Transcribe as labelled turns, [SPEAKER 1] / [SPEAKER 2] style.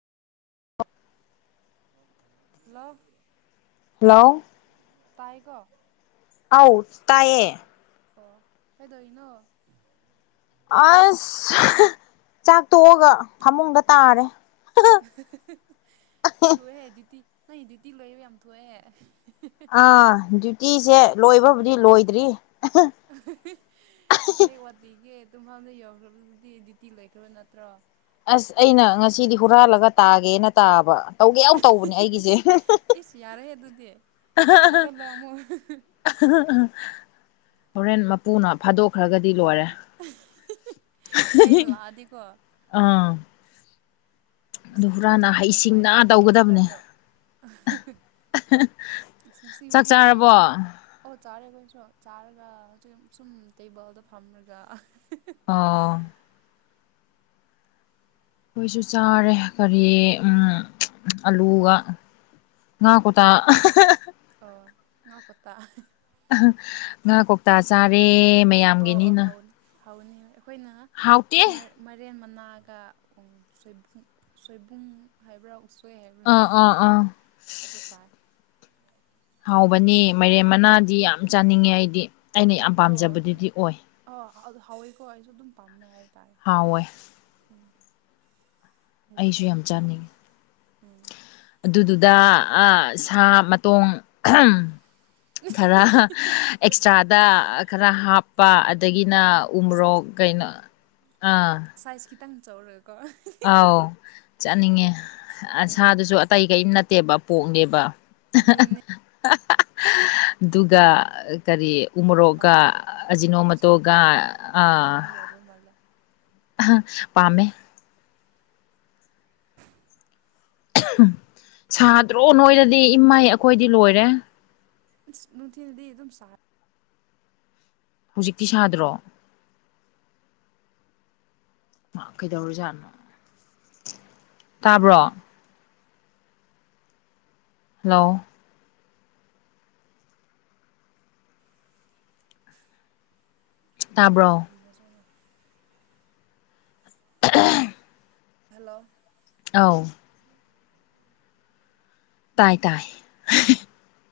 [SPEAKER 1] ꯂ꯭ꯂꯞ
[SPEAKER 2] hello
[SPEAKER 1] ꯇꯥꯏꯒꯣ
[SPEAKER 2] ꯑꯥꯎ ꯇꯥꯏꯌꯦ
[SPEAKER 1] ꯑꯣ ꯑꯩꯥꯏꯗꯩꯅꯣ
[SPEAKER 2] ꯑꯁ ꯆꯥꯛ ꯇꯣꯛꯑꯒ ꯐꯃꯨꯡꯗ ꯇꯥꯔꯦ
[SPEAKER 1] ꯊꯣꯛꯑꯦ ꯗ꯭ꯌꯨꯇꯤ ꯅꯪ ꯗ꯭ꯌꯨꯇꯤ ꯂꯣꯏꯕ ꯌꯥꯝ ꯊꯣꯛꯑꯦꯍꯦ
[SPEAKER 2] ꯑꯥ ꯗ꯭ꯌꯨꯇꯤꯁꯦ ꯂꯣꯏꯕꯕꯨꯗꯤ ꯂꯣꯏꯗ꯭ꯔꯤ
[SPEAKER 1] ꯀꯩ ꯋꯥꯗꯤꯒꯦ ꯑꯗꯨꯝ ꯍꯅ ꯌꯧꯈ꯭ꯔꯕꯗꯤ ꯗ꯭ꯌꯨꯇꯤ ꯂꯩꯈ꯭ꯔꯕ ꯅꯠꯇ꯭ꯔꯣ
[SPEAKER 2] ꯑꯁ ꯑꯩꯅ ꯉꯁꯤꯗꯤ ꯍꯨꯔꯥꯜꯂꯒ ꯇꯥꯒꯦꯅ ꯇꯥꯕ ꯇꯧꯒꯦ ꯌꯥꯝ ꯇꯧꯕꯅꯦ ꯑꯩꯒꯤꯁꯦ
[SPEAKER 1] ꯏꯁ ꯌꯥꯔꯦꯍꯦ ꯑꯗꯨꯗꯤ ꯍꯧꯒꯠꯂꯣ ꯑꯃꯨꯛ
[SPEAKER 2] ꯑ ꯍꯣꯔꯦꯟ ꯃꯄꯨꯅ ꯐꯥꯗꯣꯛꯈ꯭ꯔꯒꯗꯤ ꯂꯣꯏꯔꯦ
[SPEAKER 1] ꯆꯥꯏꯅ ꯂ ꯑꯗꯤꯀ
[SPEAKER 2] ꯑꯥ ꯑꯗꯨ
[SPEAKER 1] ꯏꯁꯇ
[SPEAKER 2] ꯍꯨꯔꯥꯟꯅ
[SPEAKER 1] ꯆꯥꯎꯕꯗꯣ
[SPEAKER 2] ꯍꯩꯁꯤꯡꯅ
[SPEAKER 1] ꯅꯨꯡꯉꯥꯏꯇꯕꯅꯤ ꯍꯦꯛ
[SPEAKER 2] ꯇꯧꯒꯗꯕꯅꯦ
[SPEAKER 1] ꯍꯧꯒꯠꯂꯣ
[SPEAKER 2] ꯆꯥꯛ
[SPEAKER 1] ꯁꯤꯕꯗꯤ
[SPEAKER 2] ꯆꯥꯔꯕꯣ
[SPEAKER 1] ꯀꯩꯅ ꯆꯥꯔꯦ ꯑꯩꯈꯣꯏꯁꯨ ꯆꯥꯔꯒ ꯑꯗꯨ ꯁꯨꯝ ꯇꯦꯕꯜꯗꯣ ꯐꯝꯔꯒ
[SPEAKER 2] ꯑꯣ ꯑꯩꯈꯣꯏꯁꯨ ꯆꯥꯔꯦ ꯀꯔꯤ ꯑꯂꯨꯒ ꯉꯅꯥ ꯀꯇ
[SPEAKER 1] ꯑꯣ ꯉꯥꯀꯧꯇꯥ
[SPEAKER 2] ꯉꯥ ꯀꯧꯇꯥ ꯆꯥꯔꯦ ꯃꯌꯥꯝꯒꯤꯅꯤꯅ
[SPEAKER 1] ꯐꯥꯎꯅꯤ ꯑꯩꯈꯣꯏꯅ
[SPEAKER 2] ꯍꯥꯎꯇꯦ
[SPEAKER 1] ꯃꯔꯦꯟ ꯅꯥꯒ ꯁꯣꯏ ꯁꯣꯏꯕꯨꯡ ꯍꯥꯏꯕ꯭ꯔꯥ ꯍꯥꯏꯕ꯭ꯔꯥ
[SPEAKER 2] ꯑꯥ ꯑꯥ ꯑꯥ
[SPEAKER 1] ꯑꯗꯨ ꯆꯥꯏ
[SPEAKER 2] ꯍꯥꯎꯕꯅꯤ ꯃꯥꯏꯔꯦꯝ ꯃꯅꯥꯗꯤ ꯌꯥꯝ ꯆꯥꯅꯤꯡꯉꯦ ꯑꯩꯗꯤ ꯑꯩꯅ ꯌꯥꯝ ꯄꯥꯝꯖꯕꯗꯨꯗꯤ ꯑꯣꯏ
[SPEAKER 1] ꯍꯥꯎꯏꯀꯣ ꯑꯩꯁꯨ ꯑꯗꯨꯝ ꯄꯥꯝꯃꯦ ꯍꯥꯏꯗꯤ
[SPEAKER 2] ꯍꯥꯎꯋꯦ
[SPEAKER 1] ꯍꯥꯏꯗꯤ
[SPEAKER 2] ꯑꯩꯁꯨ ꯌꯥꯝ
[SPEAKER 1] ꯀꯃꯥꯏ
[SPEAKER 2] ꯆꯥꯅꯤꯡꯉꯤ
[SPEAKER 1] ꯎꯝ
[SPEAKER 2] ꯑꯗꯨꯗꯨꯗ ꯑ ꯁꯥ ꯃꯇꯣꯡ ꯈꯔ ꯑꯦꯛꯁꯇ꯭ꯔꯥꯗ ꯈꯔ ꯍꯥꯞꯄ ꯑꯗꯒꯤꯅ
[SPEAKER 1] ꯑꯥ
[SPEAKER 2] ꯎꯃꯣꯔꯣꯛ
[SPEAKER 1] ꯁꯥꯏꯖ
[SPEAKER 2] ꯀꯩꯅꯣ ꯑꯥ
[SPEAKER 1] ꯪ ꯆꯧꯂꯣꯏ
[SPEAKER 2] ꯑꯥꯎ ꯆꯠꯅꯤꯡꯉꯦ
[SPEAKER 1] ꯑꯥ
[SPEAKER 2] ꯑꯁꯥꯗꯨꯁꯨ ꯑꯇꯩ ꯀꯔꯤꯝ ꯅꯠꯇꯦꯕ ꯄꯣꯡꯒꯦꯕ
[SPEAKER 1] ꯑꯗꯨꯅꯤ
[SPEAKER 2] ꯑꯗꯨꯒ ꯀꯔꯤ ꯎꯃꯣꯔꯣꯛꯒ ꯑꯖꯤꯅꯣ
[SPEAKER 1] ꯑꯣꯛꯁꯥꯗꯣ
[SPEAKER 2] ꯃꯇꯇꯣꯒ ꯑ ꯑ
[SPEAKER 1] ꯄꯥꯝꯗꯕ ꯃꯤ ꯌꯥꯎꯗꯕ ꯃꯥꯜꯂꯦ
[SPEAKER 2] ꯄꯥꯝꯃꯦꯃꯦ ꯁꯥꯗ꯭ꯔꯣ ꯅꯣꯏꯔꯗꯤ ꯏꯃꯥꯏ ꯑꯩꯈꯣꯏꯗꯤ ꯂꯣꯏꯔꯦ
[SPEAKER 1] ꯅꯅꯨꯡꯊꯗꯤ ꯑꯗꯨꯝ ꯁ
[SPEAKER 2] ꯍꯧꯖꯤꯛꯇꯤ ꯁꯥꯗ꯭ꯔꯣ ꯀꯩꯗꯧꯔꯖꯥꯠꯅꯣ ꯇꯥꯕ꯭ꯔꯣ ꯍꯜꯂꯣ ꯇꯥꯕ꯭ꯔꯣ [unintelligible]
[SPEAKER 1] ꯍꯜꯂꯣ
[SPEAKER 2] ꯑꯥꯎ ꯇꯥꯏ ꯇꯥꯏ